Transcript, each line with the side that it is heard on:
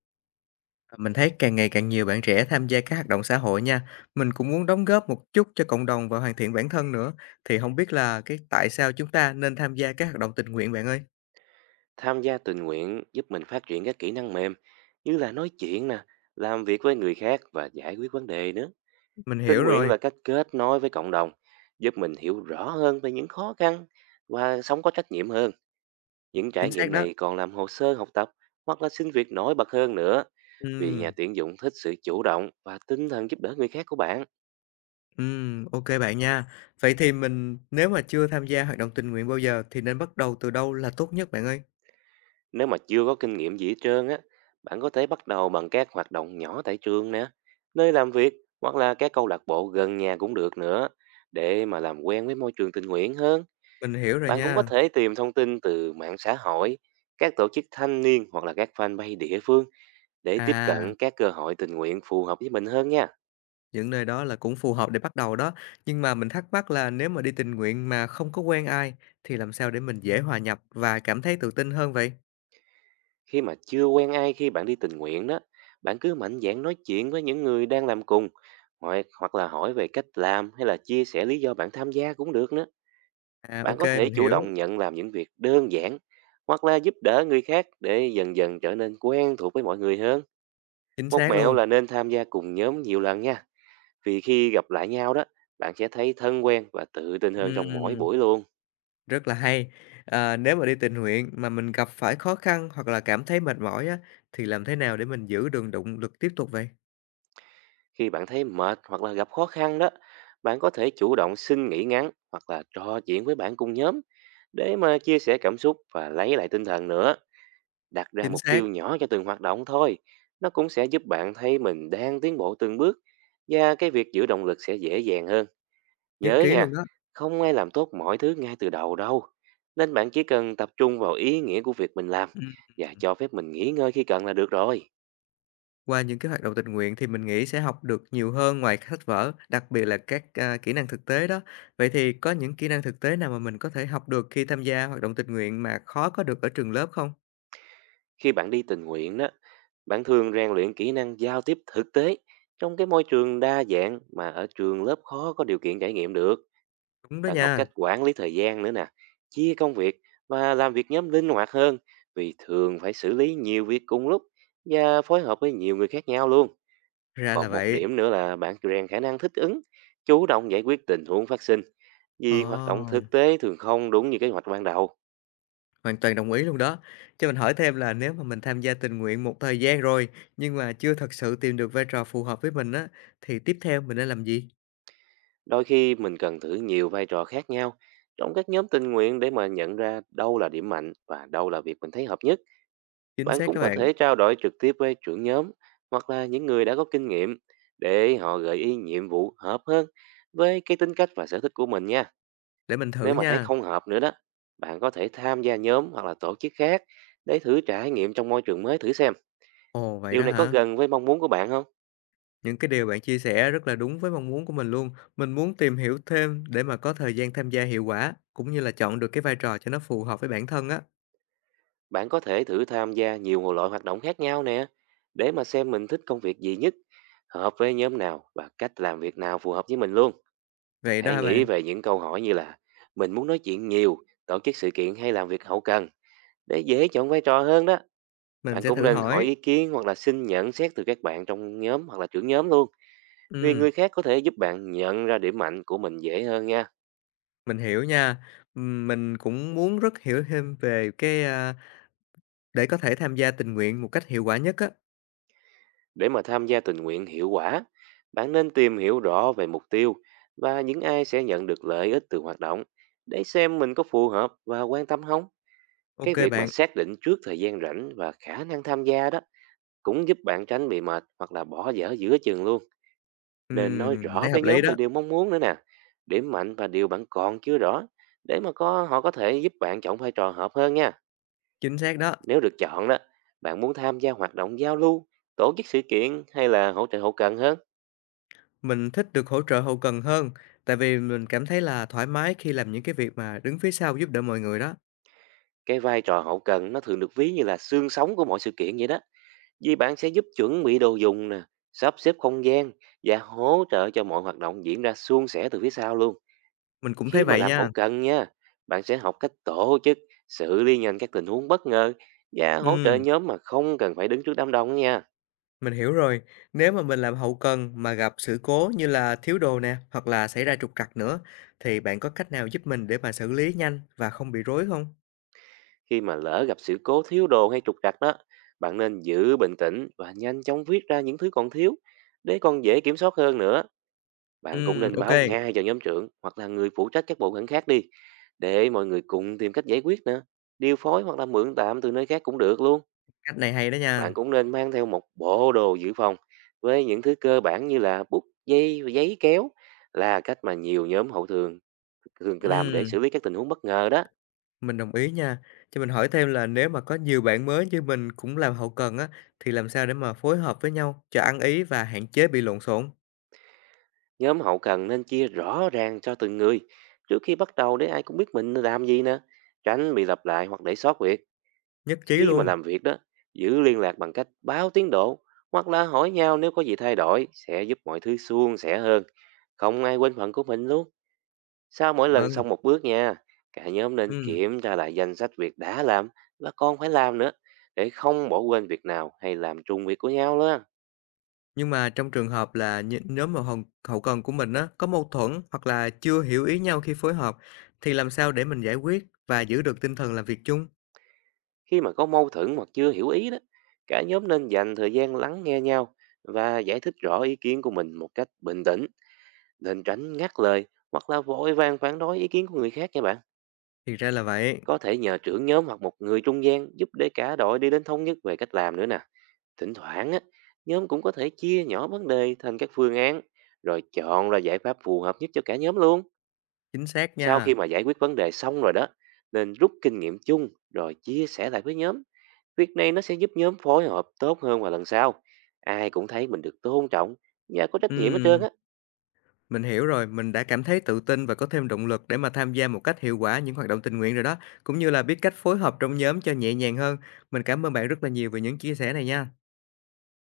left: À, mình thấy càng ngày càng nhiều bạn trẻ tham gia các hoạt động xã hội nha. Mình cũng muốn đóng góp một chút cho cộng đồng và hoàn thiện bản thân nữa. Thì không biết là cái tại sao chúng ta nên tham gia các hoạt động tình nguyện bạn ơi?
right: Tham gia tình nguyện giúp mình phát triển các kỹ năng mềm như là nói chuyện nè, làm việc với người khác và giải quyết vấn đề nữa.
left: Mình hiểu
right: Tình nguyện
left: rồi,
right: là cách kết nối với cộng đồng, giúp mình hiểu rõ hơn về những khó khăn và sống có trách nhiệm hơn. Những trải
left: chính xác
right: nghiệm
left: đó.
right: này còn làm hồ sơ học tập hoặc là xin việc nổi bật hơn nữa, vì nhà
left: Ừm,
right: tuyển dụng thích sự chủ động và tinh thần giúp đỡ người khác của bạn.
left: ok bạn nha. Vậy thì mình nếu mà chưa tham gia hoạt động tình nguyện bao giờ thì nên bắt đầu từ đâu là tốt nhất bạn ơi?
right: Nếu mà chưa có kinh nghiệm gì hết trơn á, bạn có thể bắt đầu bằng các hoạt động nhỏ tại trường nè, nơi làm việc hoặc là các câu lạc bộ gần nhà cũng được nữa. Để mà làm quen với môi trường tình nguyện hơn,
left: Mình hiểu rồi
right: bạn cũng có
left: nha.
right: thể tìm thông tin từ mạng xã hội, các tổ chức thanh niên hoặc là các fanpage địa phương để tiếp
left: À,
right: cận các cơ hội tình nguyện phù hợp với mình hơn nha.
left: những nơi đó là cũng phù hợp để bắt đầu đó. Nhưng mà mình thắc mắc là nếu mà đi tình nguyện mà không có quen ai thì làm sao để mình dễ hòa nhập và cảm thấy tự tin hơn vậy?
right: Khi mà chưa quen ai khi bạn đi tình nguyện đó, bạn cứ mạnh dạn nói chuyện với những người đang làm cùng, hoặc hoặc là hỏi về cách làm hay là chia sẻ lý do bạn tham gia cũng được nữa.
left: À, ô
right: Bạn có
left: kê,
right: thể
left: mình
right: chủ
left: hiểu,
right: động nhận làm những việc đơn giản hoặc là giúp đỡ người khác để dần dần trở nên quen thuộc với mọi người hơn.
left: chính
right: Một
left: xác
right: mẹo
left: luôn.
right: là nên tham gia cùng nhóm nhiều lần nha. Vì khi gặp lại nhau đó, bạn sẽ thấy thân quen và tự tin hơn trong mỗi
left: Ừm,
right: buổi luôn.
left: rất là hay. Ờ, nếu mà đi tình nguyện mà mình gặp phải khó khăn hoặc là cảm thấy mệt mỏi á, thì làm thế nào để mình giữ được động lực tiếp tục vậy?
right: Khi bạn thấy mệt hoặc là gặp khó khăn đó, bạn có thể chủ động xin nghỉ ngắn hoặc là trò chuyện với bạn cùng nhóm để mà chia sẻ cảm xúc và lấy lại tinh thần nữa. Đặt ra
left: Chính
right: mục
left: xác,
right: tiêu nhỏ cho từng hoạt động thôi, nó cũng sẽ giúp bạn thấy mình đang tiến bộ từng bước và cái việc giữ động lực sẽ dễ dàng hơn,
left: nhất
right: nhớ
left: trí
right: nha.
left: luôn đó.
right: Không ai làm tốt mọi thứ ngay từ đầu đâu, nên bạn chỉ cần tập trung vào ý nghĩa của việc mình làm
left: Ừm,
right: và cho phép mình nghỉ ngơi khi cần là được rồi.
left: qua những cái hoạt động tình nguyện thì mình nghĩ sẽ học được nhiều hơn ngoài sách vở, đặc biệt là kỹ năng thực tế đó. Vậy thì có những kỹ năng thực tế nào mà mình có thể học được khi tham gia hoạt động tình nguyện mà khó có được ở trường lớp không?
right: Khi bạn đi tình nguyện đó, bạn thường rèn luyện kỹ năng giao tiếp thực tế trong cái môi trường đa dạng mà ở trường lớp khó có điều kiện trải nghiệm được.
left: Đúng đó
right: Bạn học
left: nha,
right: cách quản lý thời gian nữa nè, chia công việc và làm việc nhóm linh hoạt hơn, vì thường phải xử lý nhiều việc cùng lúc và phối hợp với nhiều người khác nhau luôn.
left: ra là
right: Còn một
left: vậy.
right: điểm nữa là bạn rèn khả năng thích ứng, chủ động giải quyết tình huống phát sinh, vì hoạt động thực
left: Ờ.
right: tế thường không đúng như kế hoạch ban đầu.
left: Hoàn toàn đồng ý luôn đó. Cho mình hỏi thêm là nếu mà mình tham gia tình nguyện một thời gian rồi, nhưng mà chưa thật sự tìm được vai trò phù hợp với mình á, thì tiếp theo mình nên làm gì?
right: Đôi khi mình cần thử nhiều vai trò khác nhau trong các nhóm tình nguyện để mà nhận ra đâu là điểm mạnh và đâu là việc mình thấy hợp nhất.
left: Chính
right: Bạn
left: xác
right: cũng
left: các
right: có
left: bạn,
right: thể trao đổi trực tiếp với trưởng nhóm hoặc là những người đã có kinh nghiệm để họ gợi ý nhiệm vụ hợp hơn với cái tính cách và sở thích của mình nha.
left: để mình thử
right: Nếu mà thấy
left: nha.
right: không hợp nữa đó, bạn có thể tham gia nhóm hoặc là tổ chức khác để thử trải nghiệm trong môi trường mới thử xem.
left: Ồ, vậy
right: Điều
left: đó
right: này có
left: hả?
right: gần với mong muốn của bạn không?
left: Những cái điều bạn chia sẻ rất là đúng với mong muốn của mình luôn. Mình muốn tìm hiểu thêm để mà có thời gian tham gia hiệu quả, cũng như là chọn được cái vai trò cho nó phù hợp với bản thân á.
right: Bạn có thể thử tham gia nhiều loại hoạt động khác nhau nè để mà xem mình thích công việc gì nhất, hợp với nhóm nào và cách làm việc nào phù hợp với mình luôn.
left: Vậy đó
right: Hãy
left: hả
right: nghĩ
left: bạn?
right: về những câu hỏi như là mình muốn nói chuyện nhiều, tổ chức sự kiện hay làm việc hậu cần để dễ chọn vai trò hơn đó.
left: Mình
right: Bạn
left: sẽ
right: cũng
left: thử
right: nên hỏi
left: hỏi.
right: ý kiến hoặc là xin nhận xét từ các bạn trong nhóm hoặc là trưởng nhóm luôn. Vì
left: Ừ,
right: người khác có thể giúp bạn nhận ra điểm mạnh của mình dễ hơn nha.
left: mình hiểu nha. Mình cũng muốn rất hiểu thêm về để có thể tham gia tình nguyện một cách hiệu quả nhất á.
right: Để mà tham gia tình nguyện hiệu quả, bạn nên tìm hiểu rõ về mục tiêu và những ai sẽ nhận được lợi ích từ hoạt động để xem mình có phù hợp và quan tâm không. Cái
left: OK
right: việc mà
left: bạn,
right: xác định trước thời gian rảnh và khả năng tham gia đó cũng giúp bạn tránh bị mệt hoặc là bỏ dở giữa chừng luôn. Nên nói
left: mình
right: rõ
left: thấy
right: với
left: hợp lý
right: nhóm về
left: đó,
right: điều mong muốn nữa nè. Điểm mạnh và điều bạn còn chưa rõ, để mà có họ có thể giúp bạn chọn vai trò hợp hơn nha.
left: chính xác đó.
right: Nếu được chọn đó, bạn muốn tham gia hoạt động giao lưu, tổ chức sự kiện hay là hỗ trợ hậu cần hơn?
left: Mình thích được hỗ trợ hậu cần hơn, tại vì mình cảm thấy là thoải mái khi làm những cái việc mà đứng phía sau giúp đỡ mọi người đó,
right: Cái vai trò hậu cần nó thường được ví như là xương sống của mọi sự kiện vậy đó. Vì bạn sẽ giúp chuẩn bị đồ dùng nè, sắp xếp không gian và hỗ trợ cho mọi hoạt động diễn ra suôn sẻ từ phía sau luôn.
left: mình cũng thấy
right: Khi mà
left: vậy
right: làm hậu
left: nha.
right: cần nha, bạn sẽ học cách tổ chức, xử lý nhanh các tình huống bất ngờ và hỗ
left: Ừm,
right: trợ nhóm mà không cần phải đứng trước đám đông nha.
left: mình hiểu rồi, nếu mà mình làm hậu cần mà gặp sự cố như là thiếu đồ nè, hoặc là xảy ra trục trặc nữa, thì bạn có cách nào giúp mình để mà xử lý nhanh và không bị rối không?
right: Khi mà lỡ gặp sự cố thiếu đồ hay trục trặc đó, bạn nên giữ bình tĩnh và nhanh chóng viết ra những thứ còn thiếu để còn dễ kiểm soát hơn nữa. Bạn cũng nên
left: Ô
right: báo ngay cho nhóm trưởng hoặc là người phụ trách các bộ phận khác đi để mọi người cùng tìm cách giải quyết nữa. Điều phối hoặc là mượn tạm từ nơi khác cũng được luôn.
left: cách này hay đó nha.
right: Bạn cũng nên mang theo một bộ đồ dự phòng với những thứ cơ bản như là bút, dây, và giấy kéo là cách mà nhiều nhóm hậu thường thường làm để
left: Ừm.
right: xử lý các tình huống bất ngờ đó.
left: Mình đồng ý nha. Cho mình hỏi thêm là nếu mà có nhiều bạn mới như mình cũng làm hậu cần á, thì làm sao để mà phối hợp với nhau cho ăn ý và hạn chế bị lộn xộn?
right: Nhóm hậu cần nên chia rõ ràng cho từng người trước khi bắt đầu để ai cũng biết mình làm gì nè. Tránh bị lặp lại hoặc để sót việc.
left: Nhất trí
right: Khi mà
left: luôn.
right: làm việc đó, giữ liên lạc bằng cách báo tiến độ hoặc là hỏi nhau nếu có gì thay đổi sẽ giúp mọi thứ suôn sẻ hơn. Không ai quên phận của mình luôn. Sau mỗi lần
left: Vâng.
right: xong một bước nha, cả nhóm nên
left: Ừ.
right: kiểm tra lại danh sách việc đã làm và còn phải làm nữa để không bỏ quên việc nào hay làm trùng việc của nhau đó.
left: Nhưng mà trong trường hợp là nếu mà hậu cần của mình á, có mâu thuẫn hoặc là chưa hiểu ý nhau khi phối hợp, thì làm sao để mình giải quyết và giữ được tinh thần làm việc chung?
right: Khi mà có mâu thuẫn hoặc chưa hiểu ý đó, cả nhóm nên dành thời gian lắng nghe nhau và giải thích rõ ý kiến của mình một cách bình tĩnh, nên tránh ngắt lời hoặc là vội vàng phản đối ý kiến của người khác nha bạn.
left: Thì ra là vậy.
right: Có thể nhờ trưởng nhóm hoặc một người trung gian giúp để cả đội đi đến thống nhất về cách làm nữa nè. Thỉnh thoảng á, nhóm cũng có thể chia nhỏ vấn đề thành các phương án rồi chọn ra giải pháp phù hợp nhất cho cả nhóm luôn.
left: Chính xác
right: Sau
left: nha.
right: khi mà giải quyết vấn đề xong rồi đó, nên rút kinh nghiệm chung rồi chia sẻ lại với nhóm. Việc này nó sẽ giúp nhóm phối hợp tốt hơn vào lần sau. Ai cũng thấy mình được tôn trọng và có trách nhiệm hết trơn
left: Ừ.
right: á.
left: Mình hiểu rồi, mình đã cảm thấy tự tin và có thêm động lực để mà tham gia một cách hiệu quả những hoạt động tình nguyện rồi đó, cũng như là biết cách phối hợp trong nhóm cho nhẹ nhàng hơn. Mình cảm ơn bạn rất là nhiều về những chia sẻ này nha.